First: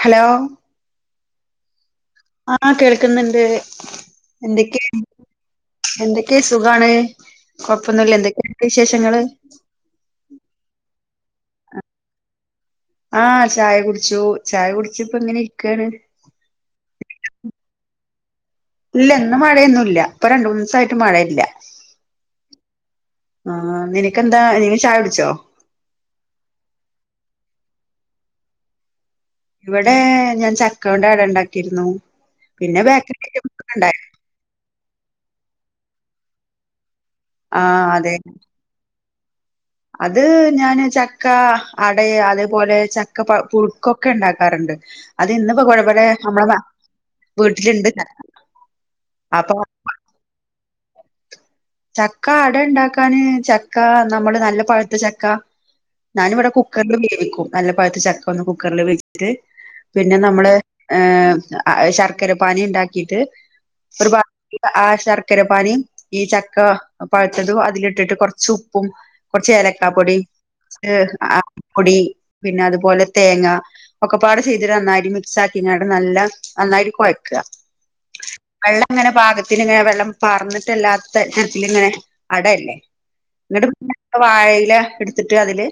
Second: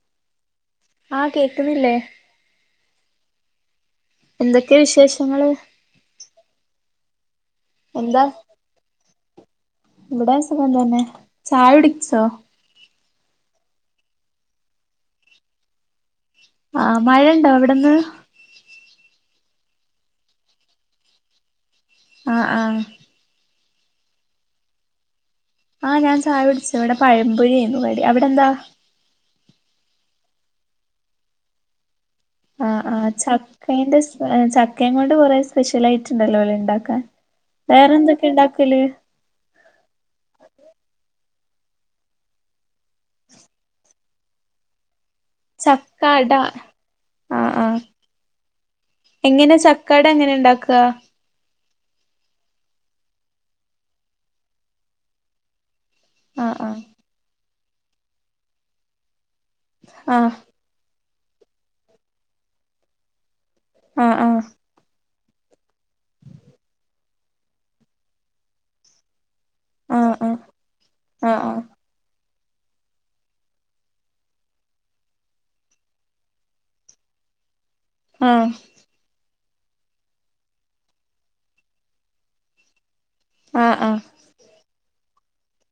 Hello ആഹ് കേക്കുന്നില്ലേ ആഹ് കേൾക്കുന്നുണ്ട് എന്തൊക്കെ എന്തൊക്കെയ് വിശേഷങ്ങള് എന്തൊക്കേ സുഖാണ് കൊഴപ്പൊന്നുല്ല എന്താ എന്തൊക്കെയാണ് ഇങ്ങളെ വിശേഷങ്ങള് ഇവിടെ സുഖം തന്നെ ചായ കുടിച്ചോ? ആഹ് ചായ കുടിച്ചു ചായ കുടിച്ച് ഇപ്പ ഇങ്ങനെ ഇരിക്കാണ് ആഹ് മഴണ്ടോ അവിടെന്ന് ഇല്ല ഇന്ന് മഴയൊന്നുല്ല ഇപ്പൊ രണ്ട് മൂന്നൂസായിട്ട് മഴയില്ല ആഹ് ആഹ് ആഹ് നിനക്കെന്താ നീ ചായ കുടിച്ചോ? ആഹ് ഞാൻ ചായ കുടിച്ചു ഇവിടെ പഴമ്പൊരി ആയിരുന്നു കടി അവിടെ എന്താ? ഇവടെ ഞാൻ ചക്കോണ്ട് അട ഉണ്ടാക്കിയിരുന്നു പിന്നെ ബേക്കറി ഐറ്റംസ് ഒക്കെ ഉണ്ടായി ഏഹ് ചക്കയും കൊണ്ട് കുറെ സ്പെഷ്യൽ ആയിട്ടുണ്ടല്ലോ ലേ ഇണ്ടാക്കാൻ ആ വേറെ അതെ എന്തൊക്കെ ഇണ്ടാക്കല് അത് ഞാന് ചക്ക അടയേ അതേപോലെ ചക്ക പുഴുക്കൊ ഒക്കെ ഇണ്ടാക്കാറുണ്ട് അത് ഇന്നിപ്പോ ചക്ക [unintelligible] അട നമ്മളെ ആഹ് ആഹ് വീട്ടിലിണ്ട് ചക്ക അപ്പൊ ക്കട എങ്ങനെ ഇണ്ടാക്കാ ചക്ക അട ഉണ്ടാക്കാന് ചക്ക നമ്മള് നല്ല പഴുത്ത ചക്ക ഞാനിവിടെ ആഹ് കുക്കറിൽ വേവിക്കും നല്ല പഴത്ത ചക്ക ഒന്ന് കുക്കറില് വേവിച്ചിട്ട് പിന്നെ ആഹ് നമ്മള് ഏഹ് ശർക്കര പാനി ഉണ്ടാക്കിട്ട് ഒരുപാ ആഹ് ആഹ് ശർക്കര പാനിയും ഈ ച ക്ക പഴുത്തതും അതിലിട്ടിട്ട് കൊറച്ച് ഉപ്പും കൊറച്ച് ഏല ക്കാപൊടി ആഹ് ആഹ് ആഹ് ആഹ് ആപൊടി പിന്നെ അതുപോലെ തേങ്ങ ഒക്കെപ്പാട് ചെയ്തിട്ട് നന്നായിട്ട് മിക്സ് ആക്കിട്ട് നല്ല നന്നായിട്ട് കൊഴയ്ക്കാ ആഹ് വെള്ളം ഇങ്ങനെ പാകത്തിന് ഇങ്ങനെ വെള്ളം പാർന്നിട്ടല്ലാത്ത തരത്തില് ഇങ്ങനെ അടയല്ലേ എന്നിട്ട് ആഹ് ആഹ് ആഹ് പിന്ന വാഴയില എടുത്തിട്ട് അതില്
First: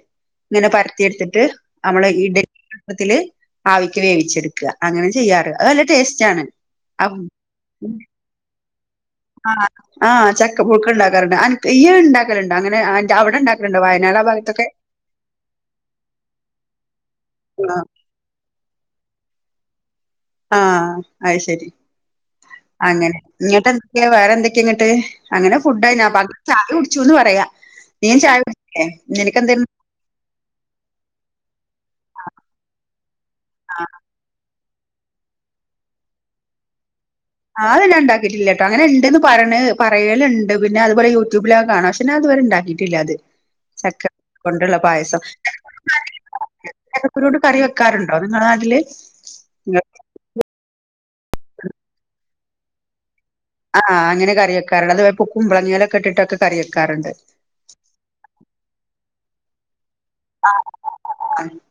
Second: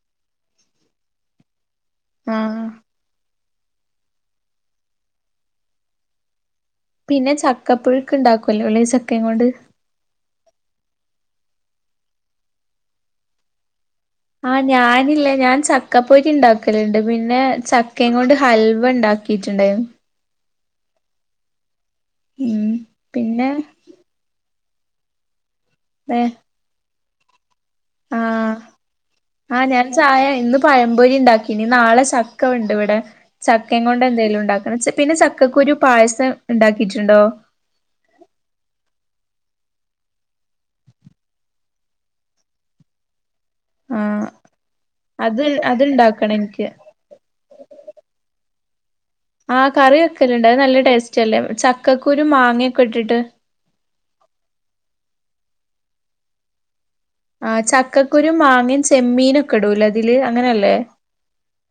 ഇങ്ങനെ പരത്തി എടുത്തിട്ട് നമ്മള് ഇഡലി ആഹ് [unintelligible] ത്തില് ആവിക്ക് വേവിച്ചെടുക്കാ അങ്ങനെ ചെയ്യാറ് അത് നല്ല ടേസ്റ്റാണ് പിന്നെ ചക്കപ്പുഴുക്ക് ഉണ്ടാക്കോലോല്ലെ ച ആഹ് ആഹ് ചക്ക പുഴുക്ക് ഉണ്ടാക്കാറുണ്ട് അനക്ക് ഇയ്യ് അത് ഇണ്ടാക്കലുണ്ടോ അങ്ങനെ അന്റെ അവിടെ ഇണ്ടാക്കലുണ്ടോ വയനാട് ആ ഭാഗത്ത് ആഹ് ഞാനില്ലേ ഞാൻ ചക്കപ്പൊരി ഇണ്ടാക്കലുണ്ട് പിന്നെ ച ആഹ് ക്കയും കൊണ്ട് ഹൽവ ഇണ്ടാക്കിട്ടുണ്ട് ആഹ് അഹ് ശരി ഉം അങ്ങനെ പിന്നെ ഇന്നട്ട് എന്തൊക്കെ വേറെ എന്തൊക്കെയാ ഇന്നട്ട് അങ്ങനെ ഫുഡായി വേ [unintelligible] ചായ കുടിച്ചുന്ന് പറയാ നീ ചായ ആഹ് കുടിച്ചില്ലേ നിനക്കെന്ത ആഹ് ഞാൻ ചായ ഇന്ന് പഴംപൊരി ഉണ്ടാക്കിനി നാളെ ചക്കവുണ്ട് ഇവിടെ ചക്കയും കൊണ്ട് എന്തേലും ഉണ്ടാക്കണം പിന്നെ ചക്കക്കുരു പായസം ഇണ്ടാക്കിട്ടുണ്ടോ ആഹ് അത് ഞാൻ ഇണ്ടാക്കിട്ടില്ലട്ടോ അങ്ങനെ ഉണ്ട്ന്ന് പറ പറയലുണ്ട് പിന്നെ അതുപോലെ യൂട്യൂബിലൊക്കെ കാണാം പക്ഷെ ഞാൻ ഇതുവരെ ഇണ്ടാ ക്കീട്ടില്ലത് ആഹ് അത് അത്ണ്ടാക്കണം ഇൻക്ക് ക്കുരു കൊണ്ട് കറി വെക്കാറുണ്ടോ നിങ്ങളെ നാട്ടില് ആഹ് കറി വെക്കെല് ഉണ്ട് അത് നല്ല ടേസ്റ്റ് അല്ലേ ചക്കക്കുരും മാങ്ങൊക്കെ ഇട്ടിട്ട് ആഹ് അങ്ങനെ കറി വെക്കാറണ്ട് അതു കുമ്പളങ്ങലെക്കെ ഇട്ട്ട്ടൊക്കെ കറി വക്കാറുണ്ട് ആ ചക്കക്കുരു മാങ്ങീം ചെമ്മീനും ഒക്കെ ഇടൂംലെ ഇതില് അങ്ങനെയല്ലേ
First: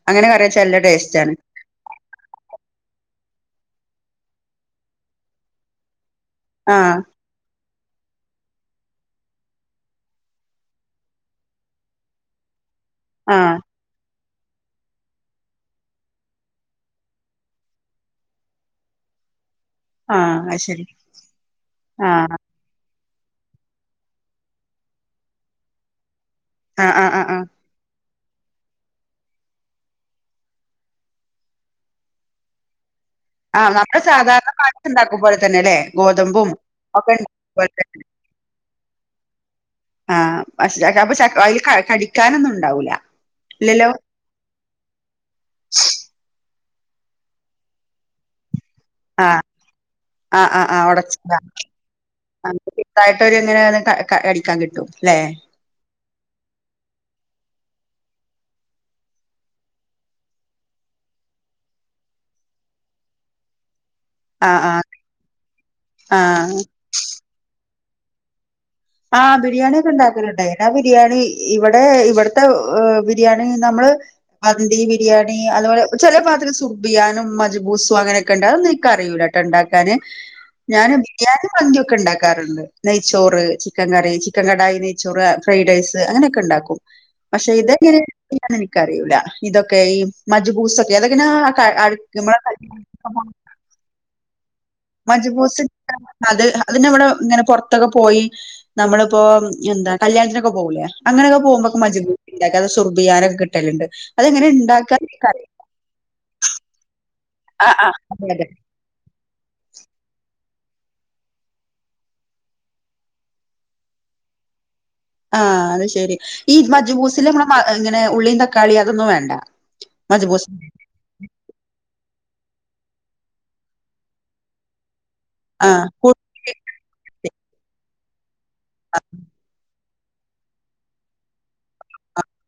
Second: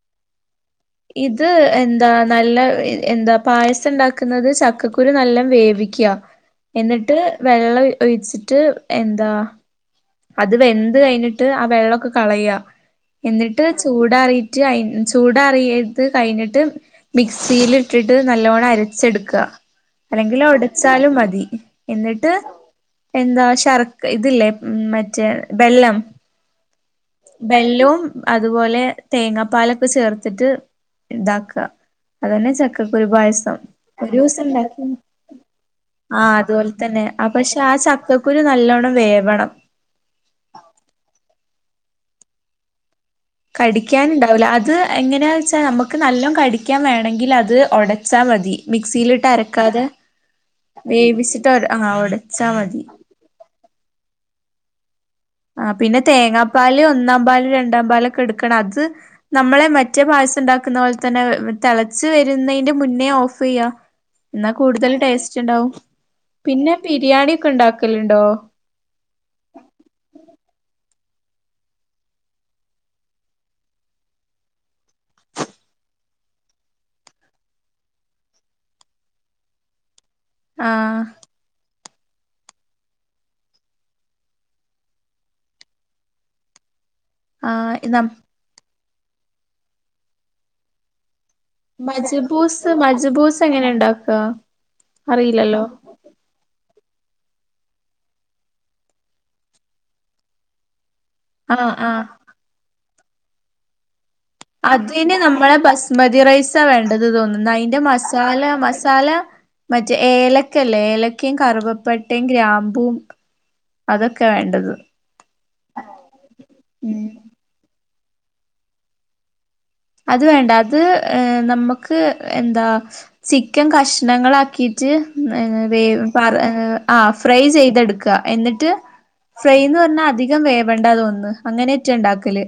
അങ്ങനെ കറിയച്ചെല്ല് ഇത് എ എന്താ നല്ല എന്താ പായസം ഉണ്ടാക്കുന്നത് ചക്കക്കുരു നല്ലോം വേവിക്കുക ആഹ് എന്നിട്ട് വെള്ളം ഒഴിച്ചിട്ട് എന്താ അത് വെന്ത് കഴിഞ്ഞിട്ട് ആ വെള്ളമൊക്കെ കളയ ആഹ് എന്നിട്ട് ചൂടറിയിട്ട് അയിന് ചൂടാറിയത് കഴിഞ്ഞിട്ട് മിക്സിൽ ഇട്ടിട്ട് നല്ലോണ്ണം അരച്ചെടുക്കുക ആഹ് അല്ലെങ്കിൽ അത് ശരി ഒടച്ചാലും മതി എന്നിട്ട് ആഹ് എന്താ ശർക്ക് ഇതില്ലേ മറ്റേ ബെല്ലം ആ ആ ആ ആ ബെല്ലവും അതുപോലെ തേങ്ങാപ്പാലൊക്കെ ചേർത്തിട്ട് ഇതാ ക്ക അതന്നെ ചക്കകുരു പായസം ആഹ് നമ്മള് സാധാരണ പായസം ഒരുസംണ്ടകിനി, ഉണ്ടാക്കും പോലെ തന്നെ അല്ലേ ആ ഗോതമ്പും അതുപോലെ തന്നെ ഒക്കെ ആ ഉണ്ടാക്കും പക്ഷെ പോലെ ആ തന്നെ ചക്കകുരു കുരു നല്ലോണ്ണം വേവണം ആഹ്പക്ഷേ ചക്ക അപ്പൊ അതിൽ കടിക്കാനൊന്നും ഉണ്ടാവൂല ഇല്ലല്ലോ കടിക്കാന് ഉണ്ടാവൂല അത് എങ്ങനാന്ന് വെച്ചാ നമുക്ക് നല്ലോണം കടിക്കാൻ വേണമെങ്കിൽ അത് ഒടച്ചാൽ മതി മിക്സിയിലിട്ട് ആഹ് അരക്കാതെ ആഹ് ആഹ് ആഹ് ഒടച്ചതാ വേവിച്ചിട്ട് ആ ഒടച്ചാ മതി ഇവര് എങ്ങനെ അടിക്കാൻ കിട്ടും ല്ലെ ആ പിന്നെ തേങ്ങാ പാല് ഒന്നാം പാല് രണ്ടാം പാലൊക്കെ എടുക്കണം അത് നമ്മളെ മറ്റേ പായസം ഉണ്ടാക്കുന്ന പോലെ തന്നെ തെളച്ച് വരുന്നതിന്റെ മുന്നേ ഓഫ് ചെയ്യാ എന്നാ ആഹ് ആഹ് കൂടുതൽ ടേസ്റ്റ് ഉണ്ടാവും ആഹ് പിന്നെ ബിരിയാണി ഒക്കെ ഉണ്ടാക്കലുണ്ടോ ആഹ് ബിരിയാണി ഒക്കെ ഇണ്ടാക്കലണ്ടെ ബിരിയാണി ഇവിടെ ഇവ്ടത്തെ ബിരിയാണി നമ്മള് മന്തി ബിരിയാണി അതുപോലെ ചെല ഭാഗത്ത്സുർബിയാനും മജ്ബൂസും അങ്ങനൊക്കെ ഉണ്ട് അതൊന്നും എനിക്കറിയുലട്ടൊ ഉണ്ടാക്കാന് ഞാന് ആഹ് ബിരിയാണി മന്തിയൊക്കെ ഉണ്ടാക്കാറുണ്ട് നെയ്ച്ചോറ് ചിക്കൻ കറി ചിക്കൻ കടായിനെയ്ച്ചോറ് ഫ്രൈഡ് റൈസ് അങ്ങനെയൊക്കെ ഉണ്ടാക്കും പക്ഷെ ആഹ് ഇതെങ്ങനെ നം എനിക്കറിയൂല്ല ഇതൊക്കെ ഈ മജ്ബൂസൊക്കെ അതെങ്ങനെ മജ്ബൂസ് മജ്ബൂസ് എങ്ങനെ ഉണ്ടാക്ക മജ്ബൂസ് ക്ക അത് അത് നമ്മടെ ഇങ്ങനെ പൊറത്തൊക്കെ പോയി നമ്മളിപ്പോ എന്താ കല്യാണത്തിനൊക്കെ പോകൂലേ അങ്ങനെയൊക്കെ ആഹ് പോക്പൊക്കെ ആഹ് മജ്ബൂസുക്കെണ്ടാക്ക സുർബിയാനൊക്കെ കിട്ടലുണ്ട് അങ്ങനെ അതിന് ഉണ്ടാക്കന്നറിയില്ല നമ്മളെ ബസ്മതി റൈസാണ് വേണ്ടത് തോന്നുന്നത് ആഹ് അതിൻന്റെ ആഹ് അതെ മസാല അതെ മസാല മറ്റേ ഏലക്കല്ലേ ഏലക്കയും കറുുവപ്പെട്ടയും ഗ്രാമ്പു അതൊക്കെ വേണ്ടത് ആഹ് അത് ശെരി ഈ ഉം മജ്ബൂസില് നമ്മെ മ ഇങ്ങനെ ഉള്ളിയും തക്കാളി അതൊന്നും വേണ്ട അത് മജ്ബൂസ് വേണ്ട അത് ഏ നമുക്ക് എന്താ ചിക്കൻ കഷ്ണങ്ങളാക്കി ട്ട് എഹ് ആഹ് വേവ് കു ഫ്രൈ ചെയ്തെടുക്ക റ്റ് ഫ്രൈയ്ന്ന് പറഞ്ഞാൽ അധികം വേ വേണ്ട അങ്ങനെയൊറ്റ ഉണ്ടാക്കല്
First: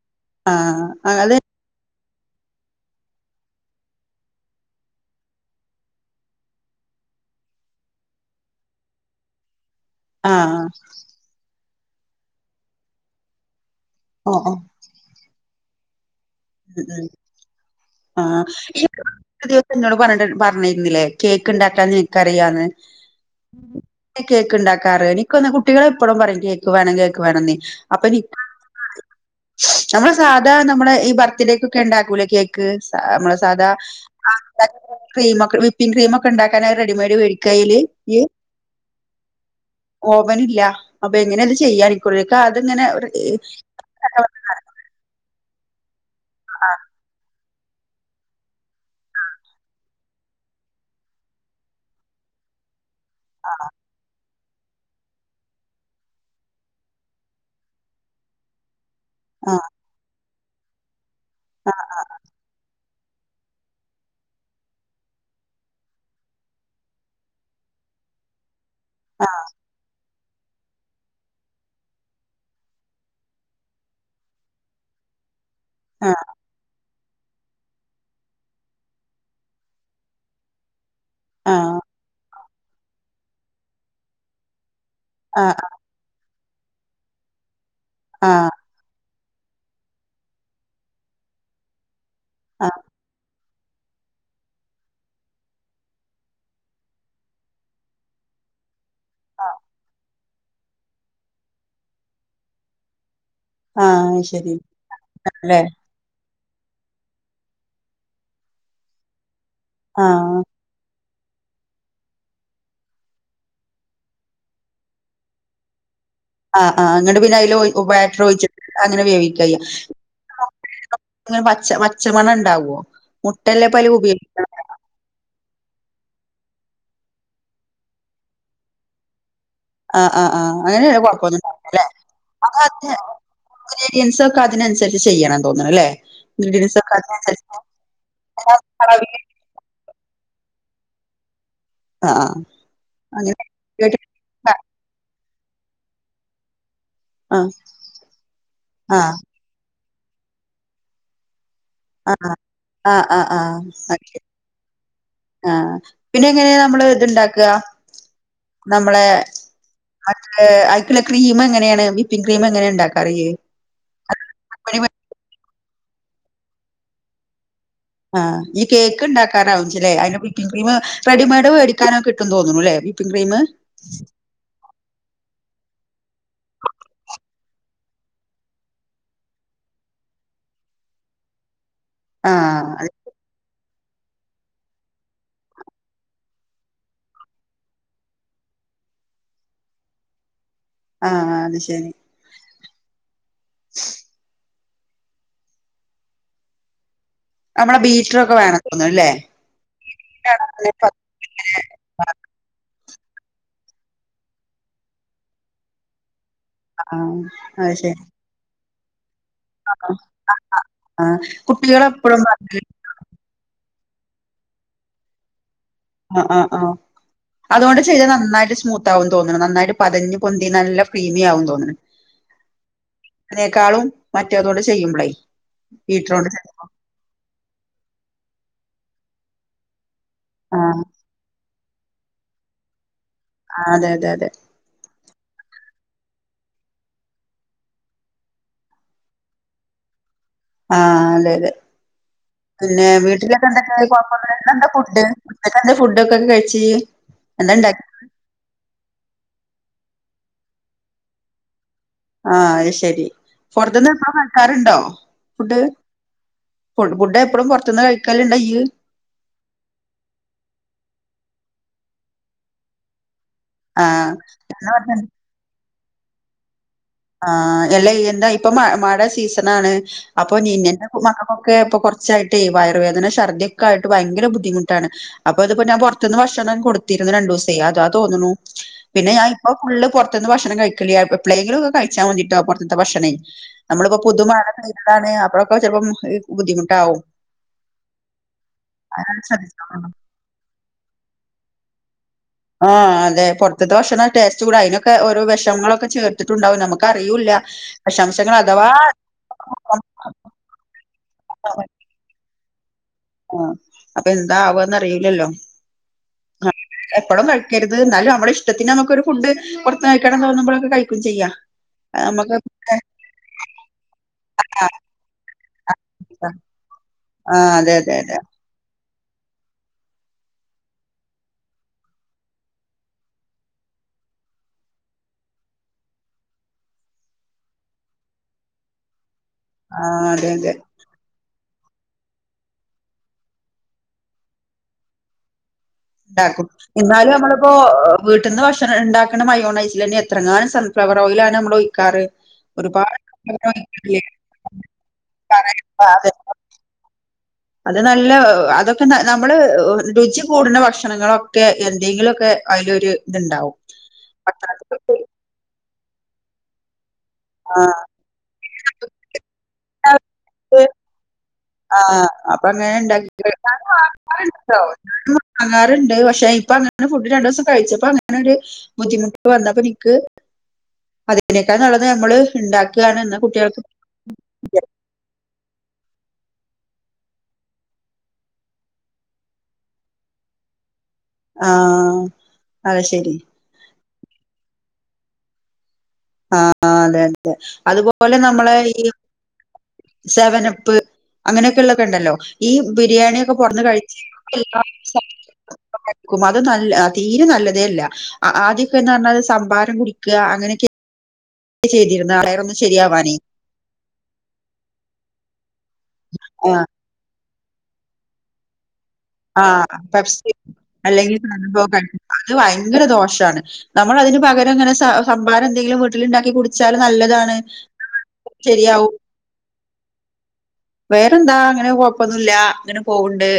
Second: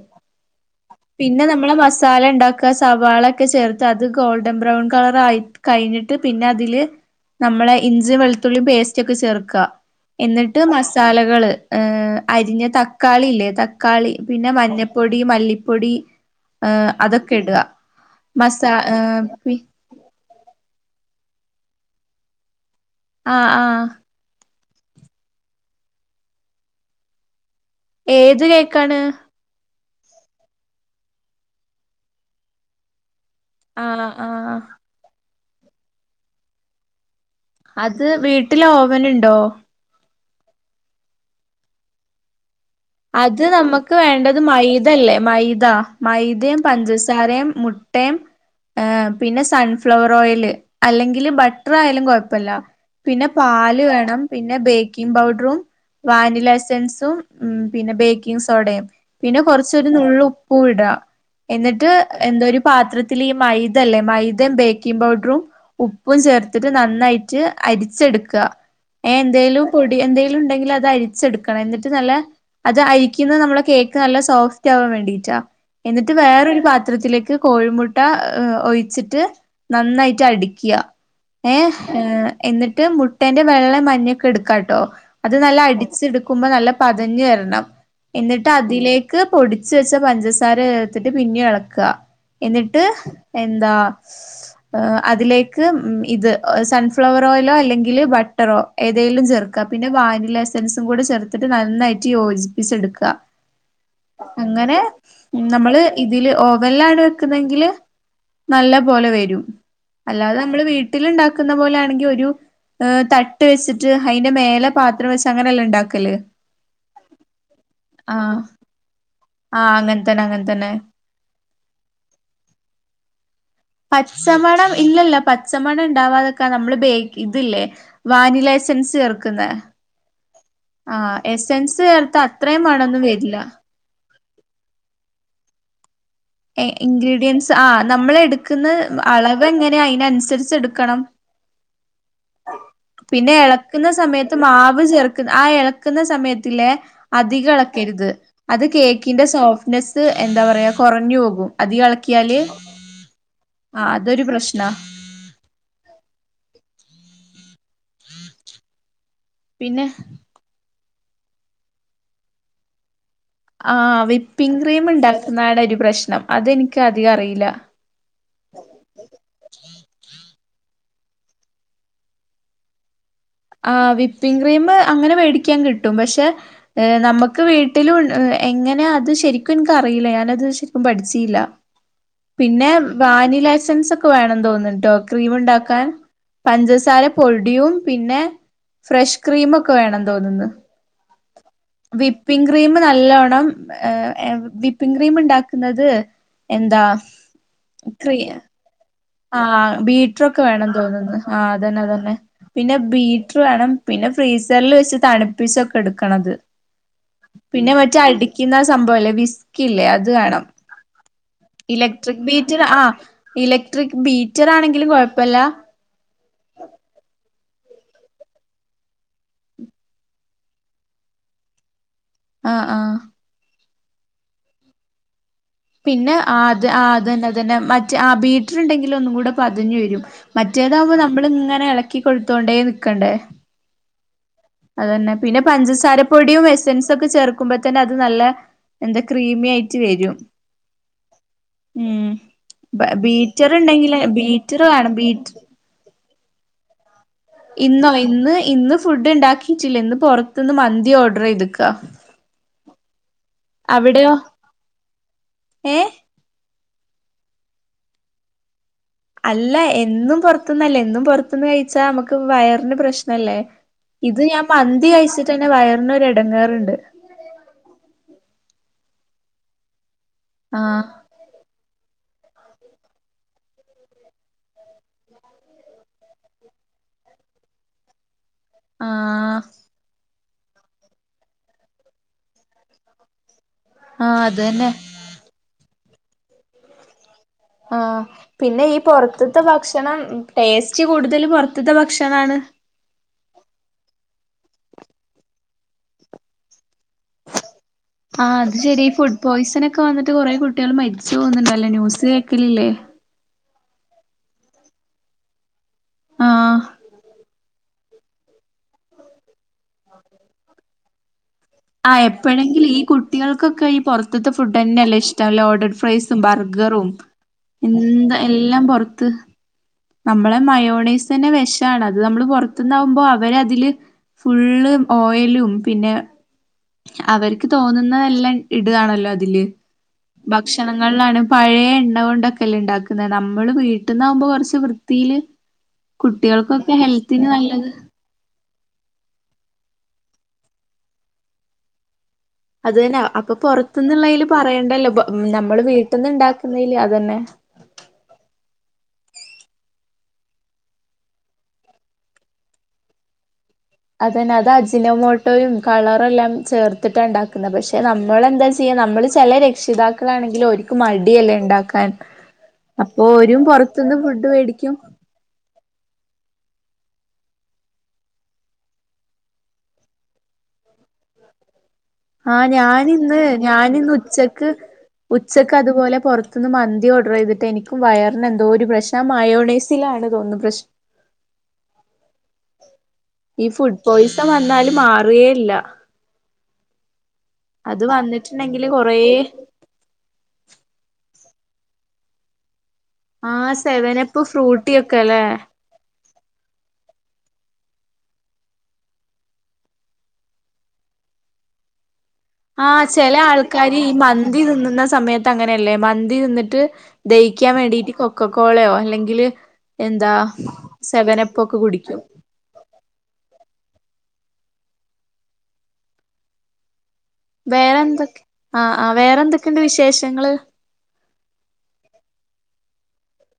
ആഹ് അത് പിന്നെ നമ്മളെ ഫസ്റ്റ് സാല ഉണ്ടാക്ക സവാള ഒക്കെ ചേർത്ത് അത് ഗോൾഡൻ ബ്രൗൺ കളർ ആയി കഴിഞ്ഞിട്ട് പിന്നെ അതില് നമ്മളെ ഇഞ്ചി വെളുത്തുള്ളി പേസ്റ്റ് ഒക്കെ ചേർക്കുക എന്നിട്ട് ആഹ് മസാലകള് അരിഞ്ഞ തക്കാളി ഇല്ലേ തക്കാളി ഓഹ് പിന്നെ ഓഹ് മഞ്ഞ പൊടി മല്ലിപ്പൊടി ഏഹ് [unintelligible] അതൊക്കെ ഇടുക ആഹ് മസാ ഈ ഏഹ് പി [unintelligible] ഇന്നോട് പറ്ണ്ട് പർഞ്ഞിര്ന്നില്ലേ കേക്ക് ഇണ്ടാക്കാന് നിനക്കറിയാന്ന് ആഹ് ആഹ് കേക്ക് ഇണ്ടാക്കാറിയോ എനിക്കൊന്ന് കുട്ടികള് എപ്പളും പറയും കേക്ക് വേണം കേക്ക് വേണന്നെ ഏത് കേക്കാണ് നമ്മള് സാധാ നമ്മള് ഈ ബർത്ത്ഡേക്കക്കെ ഉണ്ടാക്കൂലെ കേ ക്ക് നമ്മെളെ സാധാ ആഹ് ആഹ് ക്രീമ് ഒക്കെ വിപ്പിംഗ് ക്രീമ ഒക്കെ ഇണ്ടാക്കാന് റെഡിമെയഡ് വേടി അത് വീട്ടില് ഓവന് ഇണ്ടോ ഓവന് ഇല്ല അപ്പൊ എങ്ങനെ ഇത് ചെയ്യാണിക്ക ക്കാ അത്ങ്ങനെ അത് നമ്മക്ക് വേണ്ടത് മൈദ ല്ലേ മൈദ മദി പഞ്ചസ് സാരേം മുട്ടേ ഏ പിന്നെ സൺഫ്ലവർ ഓയല് അല്ലെങ്കില് ബട്ടറായാലും കോഴപ്പല്ല പിന്നെ പാല് വേണം പിന്നെ ബേക്കിംഗ് പൗഡറും വാനില എസൻസും ഉം പിന്നെ ബേക്കിംഗ് സോടേം പിന്നെ ആഹ് കൊർച്ചൊരു നുള്ള് ഉപ്പു ഇടാ എന്നിട്ട് എന്തോ ഒരു പാത്രത്തില് ഈ മൈദ ല്ലേ മൈദം ബേക്കിംഗ് പൗഡറും ഉപ്പും ചേർത്ത്ട്ട് നന്നായിട്ട് അരിച്ചെട്ക്ക ഏ ആഹ് എന്തേലും പൊടി എന്തേങ്കിലും ഇണ്ടെങ്കില് അത് അരിച്ചെട്ക്കണം എന്നിട്ട് നല്ല അത് അരിക്കുന്നത് നമ്മുടെ കേക്ക് നല്ല സോഫ്റ്റ് ആവാൻ വേണ്ടിട്ടാ എന്നിട്ട് വേറൊരു പാത്രത്തിലേക്ക് കോഴിമുട്ട ഒഴിച്ചിട്ട് നന്നായിട്ട് അടിക്ക്യാ ആഹ് ഏഹ് എന്ന്ട്ട് മുട്ടേന്റെ വെള്ളേം മഞ്ഞക്കെ ഇട്ക്കാട്ടോ അത് ആഹ് ആഹ് നല്ല അടിച്ചെടുക്കുമ്പ നല്ല പ തഞ് വര്ണം ആഹ് എന്നിട്ട് ആഹ് അതിലേ ക്ക് പൊടിച്ച് വെച്ച പഞ്ചസാര ചേർത്തിട്ട് പിന്നി എളക്ക ആഹ് എന്നിട്ട് എന്താ അതിലേക്ക് ഇത് സൺഫ്ലവർ ഓയലോ അല്ലെങ്കില് ബ ട്ടറോ ഏതെലും ആഹ് ചെർക്ക പിന്ന വാനില എസൻസും കൂടെ ചേർത്ത്ട്ട് നന്നായി റ്റി യോജിപ്പിച്ചെടുക്ക ആഹ് ശരി അങ്ങനെ അല്ലെ നമ്മള് ഇതില് ഓവൽലാണ് വെക്കുന്നെങ്കില് നല്ല പോലെ വരും അല്ലാതെ ആഹ് നമ്മള് വീ ട്ടില് ഇണ്ടാക്കുന്ന പോലെ ആണെങ്കി ഒരു തട്ട് വെച്ചിട്ട് അയിന്റെ മേലെ പാത്രം വെച്ച് അങ്ങനല്ലേ ഇണ്ടാക്കല് ആ ആ ന്നട്ട് പിന്നെ അയില് ബാറ്ററ് ആഹ് ഒഴിച്ചിട്ട് അങ്ങനെ വേവിക്കയ്യ ആഹ് അങ്ങൻ തന്നെ അങ്ങൻ തന്നെ ഇങ്ങനെ പച്ച പച്ചമണ ഇണ്ടാവോ മുട്ടല്ലെ പ പച്ചമണം ഇല്ലല്ല പച്ചമണ ഇണ്ടാവാതക്കാൻ നമ്മള് ബേക്കി ഇത് ല്ലേ വാനിലാ എസൻസ് ചേർക്കുന്നെ ആഹ് ആഹ് ആഹ് ആ അങ്ങനെയാണെ കൊഴപ്പൊന്നും എസൻസ് ഉണ്ടാവില്ലല്ലേ ചേർത്ത അത്രേം മണൊന്നും വര്ല്ല ഇൻക്രിയൻസ് ഒക്ക അതിനൻസര്ച്ച് ചെയ്യണം തോന്ന്ണ് ല്ലേ ഇൻഗ്രീഡിയൻസ് ആ നമ്മള് എട്ക്ക്ന്ന അളവില് അള വ് എങ്ങനെ അയിനൻസര്ച്ച് എടുക്കണം ആഹ് ആഹ് പിന്നെ അങ്ങനെ എള ക്ക്ന്ന സമയത്ത് മാവ് ചെർക്ക് ആ എളക്ക്ന്ന സമയത്തിലെ ആഹ് അധിക ആഹ് എളക്കര്ത് അത് ആഹ് കേക്കിന്റെ സോഫ്റ്റ്നെസ് എന്താ പറയാ കോറഞ്ഞു പോകും അധിക ആഹ് എളക്കിയാല് ആഹ് ആഹ് അത് ആ ശരി അതൊരു പ്രശ്നാ ആഹ് പിന്നെ എങ്ങനെ നമ്മള് ഇത്ണ്ടാക്ക നമ്മളെ പിന്നെ മറ്റെ അയിക്ക്ള്ള ക്രീമ് എങ്ങനെണ് വിപ്പിംഗ് ക്രീമ് എങ്ങനെ ഇണ്ടാക്കാറ് ഇയ്യ് ആഹ് വിപ്പിംഗ് ക്രീമ് ഇണ്ടാക്ക്ന്നാണൊരു പ്രശ്നം അത് ഇനിക്ക് അധികം അറിയില്ല ആഹ് ഇയ്യ് കേക്ക് ഇണ്ടാക്കാനാ [unintelligible] അയിന് വിപ്പിംഗ് ക്രീം റെഡിമെയ്ഡ് വേടിക്കാനാ കിട്ടും തോന്നുണുല്ലേ വിപ്പിംഗ് ക്രീമ് ആഹ് വിപ്പിംഗ് ക്രീമ് അങ്ങനെ വേടിക്ക്യാൻ കിട്ടും പക്ഷേ ഏഹ് നമ്മക്ക് വീട്ടിലും ഇ ഏഹ് എങ്ങനെ അത് ശരിക്കും ഇന്ക്കറീല്ല ഞാനത് ശരിക്കും പഠിച്ചീല്ല ആഹ് പിന്നെ അത് വാനിലാ എസൻസൊക്കെ വേണം തോന്ന്ണുട്ടോ ക്രീമ് ഇണ്ടാക്കാൻ പഞ്ചസാര പൊടിയും പിന്നെ ഫ്രഷ് ക്രീമൊക്കെ വേണം തോന്നുന്ന് ആഹ് അത് ശരി വിപ്പിംഗ് ക്രീമ് നല്ലോണം ഏഹ് ഏഹ് വി പ്പിംഗ് ക്രീമ് ഇണ്ടാക്ക്ന്നത് എന്താ അമ്മളെ ബീറ്ററൊക്കെ വേണം തോന്ന്ണ്ല്ലേ ആഹ് ബീറ്ററൊക്കെ വേണം തോന്നുന്ന് ആഹ് അതന്നെ അതന്നെ പിന്നെ ബീറ്റർ വാണം പിന്നെ ഫ്രീസറ്ല് വെച്ച് തണുപ്പിച്ചൊക്കെ എടുക്കണത് ആഹ് അത് പിന്നെ ശരി മറ്റേ അടിക്കിന്നെ സംഭവല്ലേ വിസ് ക്കില്ലേ അത് വേണം ആഹ് കുട്ടികളെപ്പഴും ഇലക്ട്രിക് പറഞ്ഞ് ബീറ്ററ് ആഹ് ഇലക്ട്രിക്ക് ബീറ്ററാണെങ്കിലും കൊഴപ്പല്ലാ ആഹ് ആഹ് ആഹ് അതുകൊണ്ട് ചെയ്താ നന്നായിട്ട് സ്മൂത്താവും തോന്ന്ണ് നാന്നായിട്ട് പതഞ്ഞ് പൊന്തി നല്ല ഫ്ലീമിയാവും തോന്ന്ണ് ആഹ് ആഹ് യിനേക്കാളും മറ്റേതോണ്ട് ചെയ്യുമ്പളേ പിന്നെ ബീറ്ററോണ്ട് ചെയ് ആഹ് അത് ആഹ് അതന്നെ അതന്നെ മറ്റേ ആഹ് ബീറ്റ്റ് ഇണ്ടെങ്കില് ഒന്നും കൂടെ പതഞ്ഞു വെരും ആഹ് മറ്റേതാവുമ്പം നമ്മള് ഇങ്ങനെ എളക്കി കൊടുത്തോണ്ടേ നിക്കണ്ടേ ആഹ് അതെ അതെ അതെ അതന്നെ പിന്നെ പഞ്ചസാരപൊടിയും എസൻസൊക്കെ ചേർക്കുമ്പം തന്നെ അത് നല്ലെ എന്താ ക്രീമിയായിറ്റ് വെരും ആഹ് അതെ അതെ പിന്നെ വീട്ടിലൊക്കെ എന്തൊക്കായാൽ ബീറ്ററുണ്ടെങ്കില് കൊഴപ്പൊന്നില്ലല്ലോ ഇന്ന് ബീറ്റർ എന്താ വേണം ഫുഡ് [unintelligible] ബീറ്റർ ഇന്നെന്താ ഫുഡൊക്കെ കഴിച്ചീയ് ഇന്നോ ഇന്ന് ഇന്ന് ഫുഡ് ഇണ്ടാക്കിറ്റില്ല ഇന്ന് പൊറത്ത്ന്ന് മന്തി ഓർഡറെയ്ത്ക്കാ ആഹ് അയ്ശരി പെറത്ത്ന്ന് എപ്പളും വാങ്ങിക്കാറുണ്ടോ ഫുഡ് ഏഹ് ഫുഡ് ഫുഡ് എപ്പളും പൊറത്ത്ന്ന് കഴിക്കല്ണ്ടോ ഇയ്യ് അല്ല എന്നും പൊറത്ത്ന്നല്ല എന്നും പൊറത്ത്ന്ന് കഴിച്ചാ അമ്മക്ക് വയറിന് പ്രശ്നല്ലേ ആഹ് ഇത് ഞാൻ എന്നാ മന്തി പറഞ്ഞെ കഴിച്ചിട്ടെന്നെ വയറിനൊരു എടങ്ങേറ്ണ്ട് ആഹ് എല്ലാ ഇയ്യെന്താ ഇപ്പം മ മഴ സീസനാണ് അപ്പൊ നീ ആഹ് [unintelligible] മക്കള്ക്കൊ ക്കെ ഇപ്പൊ കൊറച്ചായിട്ടേ വയറുവേദന ശർദ്ദിയൊക്കായിട്ട് ഭയങ്കര ബുദ്ധിമുട്ടാണ് അപ്പൊ ഇത് പിന്നെ ഞാൻ പൊറത്ത്ന്ന് ഭക്ഷണം കൊടുത്തിരുന്നു രണ്ടുസേ അതാ തോന്നുണു പിന്നെ ആഹ് ഞായിപ്പോ ഫുള്ള് പൊറത്തുന്ന് ഭക്ഷണം കഴിക്കേല്ലാ എപ്പളേങ്കിലൊക്കെ കഴി ച്ചാ മതിട്ടോ പൊറ്ത്ത്ത്തെ ഭക്ഷണേ ഞമ്മള്പ്പോ ആഹ് പുതുമഴ അതന്നെ പെയ്ത താണ് അപ്പളൊക്കെ ചെലപ്പം ഏഹ് ബുദ്ധിമുട്ടാവും ആഹ് പിന്നെ ഈ അതാണ് പൊറത്ത്ത്തെ ശ്രദ്ധിച്ചോളണം. ഭക്ഷണം ഉം ടേസ്റ്റ് കൂടുതലും പൊറത്ത്ത്തെ ഭക്ഷണാണ് ആഹ് അതെ പൊറത്ത്ത്തെ ഭക്ഷണാ ടേസ്റ്റ് കൂടാ അയിനൊക്കെ ഓരോ വെഷങ്ങളൊക്കെ ചേർത്തിട്ടുണ്ടാവും നമുക്ക് അറിയൂല്ല വെഷാംശങ്ങള് അഥവാ പോയിസനൊക്കെ വന്നിട്ട് കൊറെ കുട്ട്യള് മരിച്ചു പോവുന്ന്ണ്ടല്ലോ ന്യൂസ് കേക്കലില്ലേ ആഹ് അപ്പം എന്താ ആവാന്നറീല്ലല്ലോ ആഹ് എപ്പളും വേട് ക്കരുത് എന്നാലും അമ്മളെ ഇഷ്ടത്തിന് ഞമക്കൊരു ഫുഡ് പൊറത്ത്ന്ന് കഴിക്കണന്ന് തോന്ന്മ്പോഴൊക്കെ കഴിക്കും ചെയ്യാ ആഹ് അത് നമ്മക്ക് എപ്പഴെങ്കിലും ഈ കു ട്ടികൾക്കൊക്കെ ഈ പൊറത്ത്ത്തെ ഫുഡന്നല്ലേ ഇഷ്ടം ലോഡഡ് ഫ്രൈസും ബർഗറും ആഹ് അതെ അതെ എന്ത അതെ എല്ലാം പൊറത്ത്. നമ്മളെ മയോണൈസന്നെ വെശാണ് അത് നമ്മള് പുറത്തുന്നാവുമ്പൊ അവരതില്. ഫുള്ള് ഓയലും പിന്നെ. അവര്ക്ക് തോന്നുന്നതെല്ലാം ഇടാണല്ലോ അതില്. ആഹ് അതെ അതെ. ങ്ങളിലാണ് പഴേ എണ്ണ കൊണ്ടൊക്കല്ലെ ഇണ്ടാക്കുന്നത് നമ്മള് വീട്ടിന്നാകുമ്പൊ കൊറച്ച് വൃത്തിയില്. ഇണ്ടാക്കും കുട്ടികൾക്കൊക്കെ എന്നാലു ഹെൽത്തിന് നമ്മളിപ്പോ. നല്ലത് വീട്ട്ന്ന് ഭക്ഷണം ഇണ്ടാക്കണ മയോണെസിലന്നെ എത്രങ്ങാനും സൺഫ്ലവർ ഓയിലാണ് നമ്മള് ഒയിക്കാറ്. അത് തന്നെ അപ്പൊ പുറത്തുന്നുള്ളയില് പറയേണ്ടല്ലോ ബ നമ്മള് പറ- വീട്ടന്ന് ഇണ്ടാക്കുന്നതില് അതന്നെ. അത് നല്ല അതൊക്കെ ന നമ്മള് രുചികൂടുന്ന ഭക്ഷണങ്ങളൊക്കെ എന്തെങ്കിലൊക്കെ അയിലൊര്. ഇതുണ്ടാവും. അതന്നെ അത് പട്ടാളത്തിലൊക്കെ അജിനോമോട്ടോയും കളറെല്ലാം ചേർത്തിട്ടാ ഇണ്ടാക്കുന്ന ആഹ് പക്ഷെ നമ്മളെന്തയ്‌ച് ത്തി നമ്മള് ചെല രക്ഷിതാക്കളാണെങ്കിലോര്ക്ക് മടിയല്ലേ ഇണ്ടാ ആഹ് അപ്പ അങ്ങനെ ഇണ്ടാക്കിക്ക്ണത്. പൊറത്തുന്ന് ഫുഡ് വേടിക്കും വാങ്ങാറുണ്ട് പക്ഷെ ഇപ്പ അങ്ങനെ ഫുഡ് രണ്ടു ദിവസം കഴിച്ചപ്പൊ അങ്ങനെ ഒരു ബുദ്ധിമുട്ട് വന്നപ്പൊ എനിക്ക്. ഇതിനേക്കാൾ നല്ലത് നമ്മള് ആഹ് ഉണ്ടാക്കുകയാണ് എന്നാ ഞാനിന്ന് കുട്ടികൾക്ക് ഞാനിന്ന് ഉച്ചക്ക്. ഉച്ചക്ക് അതുപോലെ പുറത്തുന്ന് മന്തി ഓർഡർ ചെയ്തിട്ട് എനിക്കും വയറിനെന്തോ ഒര് പ്രശ്നം ആ മയോണേസ്. ത്തിലാണ് തോന്നുന്നത് പ്രശ്നം. ആഹ് അത് ശരി. ഈ ഫുഡ് പോയ്സൺ വന്നാല് മാറുകേ ഇല്ല. ആഹ് അതെ അതെ അത് അതുപോലെ നമ്മളെ വന്നിട്ടുണ്ടെങ്കില് ഈ. കൊറേ സെവനപ്പ് അങ്ങനെയൊക്കെ ഉള്ളൊക്കെണ്ടല്ലോ. ഈ ബിരിയാണിയൊക്കെ ആഹ് കൊടന്ന് കഴിച്ച്. [inaudible] സെവനപ്പ് ഫ്രൂട്ടിയൊക്കെ അല്ലേ [unintelligible] അത് നല്ല ആ തീരെ നല്ലതേ അല്ല അ ആദ്യൊക്കെന്ന് പറഞ്ഞാത് സംഭാരം കുടിക്കുക അങ്ങനെയൊക്കെ. ചെയ്തിരുന്നു ആ [unintelligible] ആഹ് ചെല ആൾക്കാര് ഈ മന്തി നിന്നുന്ന സമയത്ത് അങ്ങനെയല്ലേ മന്തി തിന്നിട്ട്. ആഹ് ദഹിക്കാൻ വേണ്ടീട്ട് കൊക്കക്കോളയോ അല്ലെങ്കി. ആഹ് പെപ്സി അല്ലെങ്കിൽ സെവനപ്പൊക്കെ കുടിക്കും [unintelligible] അത് ഭയങ്കര ദോഷമാണ്. നമ്മള് അതിന് പകരങ്ങനെ സ സംഭമ്പാരം എന്തെങ്കിലും വീട്ടില്ണ്ടാക്കി കുടിച്ചാലും നല്ലതാണ്. വേറെന്തൊക്ക ആഹ് ശരിയാവും ആഹ് വേറെന്തൊക്കെയണ്ട് വിശേഷങ്ങള്. വേറെന്താ അങ്ങനെ കൊഴപ്പൊന്നുല്ല അങ്ങനെ പോവ്ണ്ട്.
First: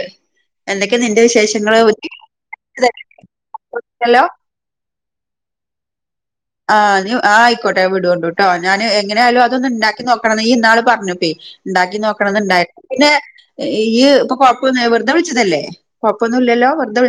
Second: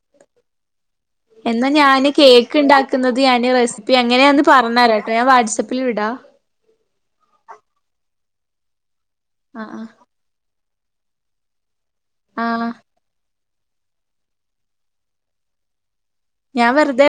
എന്തൊക്കെ നിന്റെ വിശേ എന്നാ ഞാന് കേക്ക്ണ്ടാക്കുന്നത് ഞാന് റെസിപ്പി ല്ലോ അങ്ങനെയാന്ന് പറഞ്ഞരാട്ടോ ഞാൻ വാട്സആപ്പിൽ വിടാ. ആഹ് ഞ്ഞ് ആഹ് ആയിക്കോട്ടെ വിടോണ്ടുട്ടോ ഞാന് എങ്ങനെയാലും അതൊന്ന് ആഹ് ആഹ് ഇണ്ടാക്കി നോക് ക്കണം നീ ഇന്നാള് പറഞ്ഞപ്പയ് ഉണ്ടാക്കി നോക്കണന്ന്ണ്ടായി ആഹ് പിന്നെ ഈയ്യ് ഇപ്പൊ കൊഴപ്പൊന്നുല്ല വെറുതെ വിളിച്ചതല്ലേ കൊഴപ്പൊന്നുല്ലല്ലോ ഞാൻ വെുതെ വിൾ വെറുതെ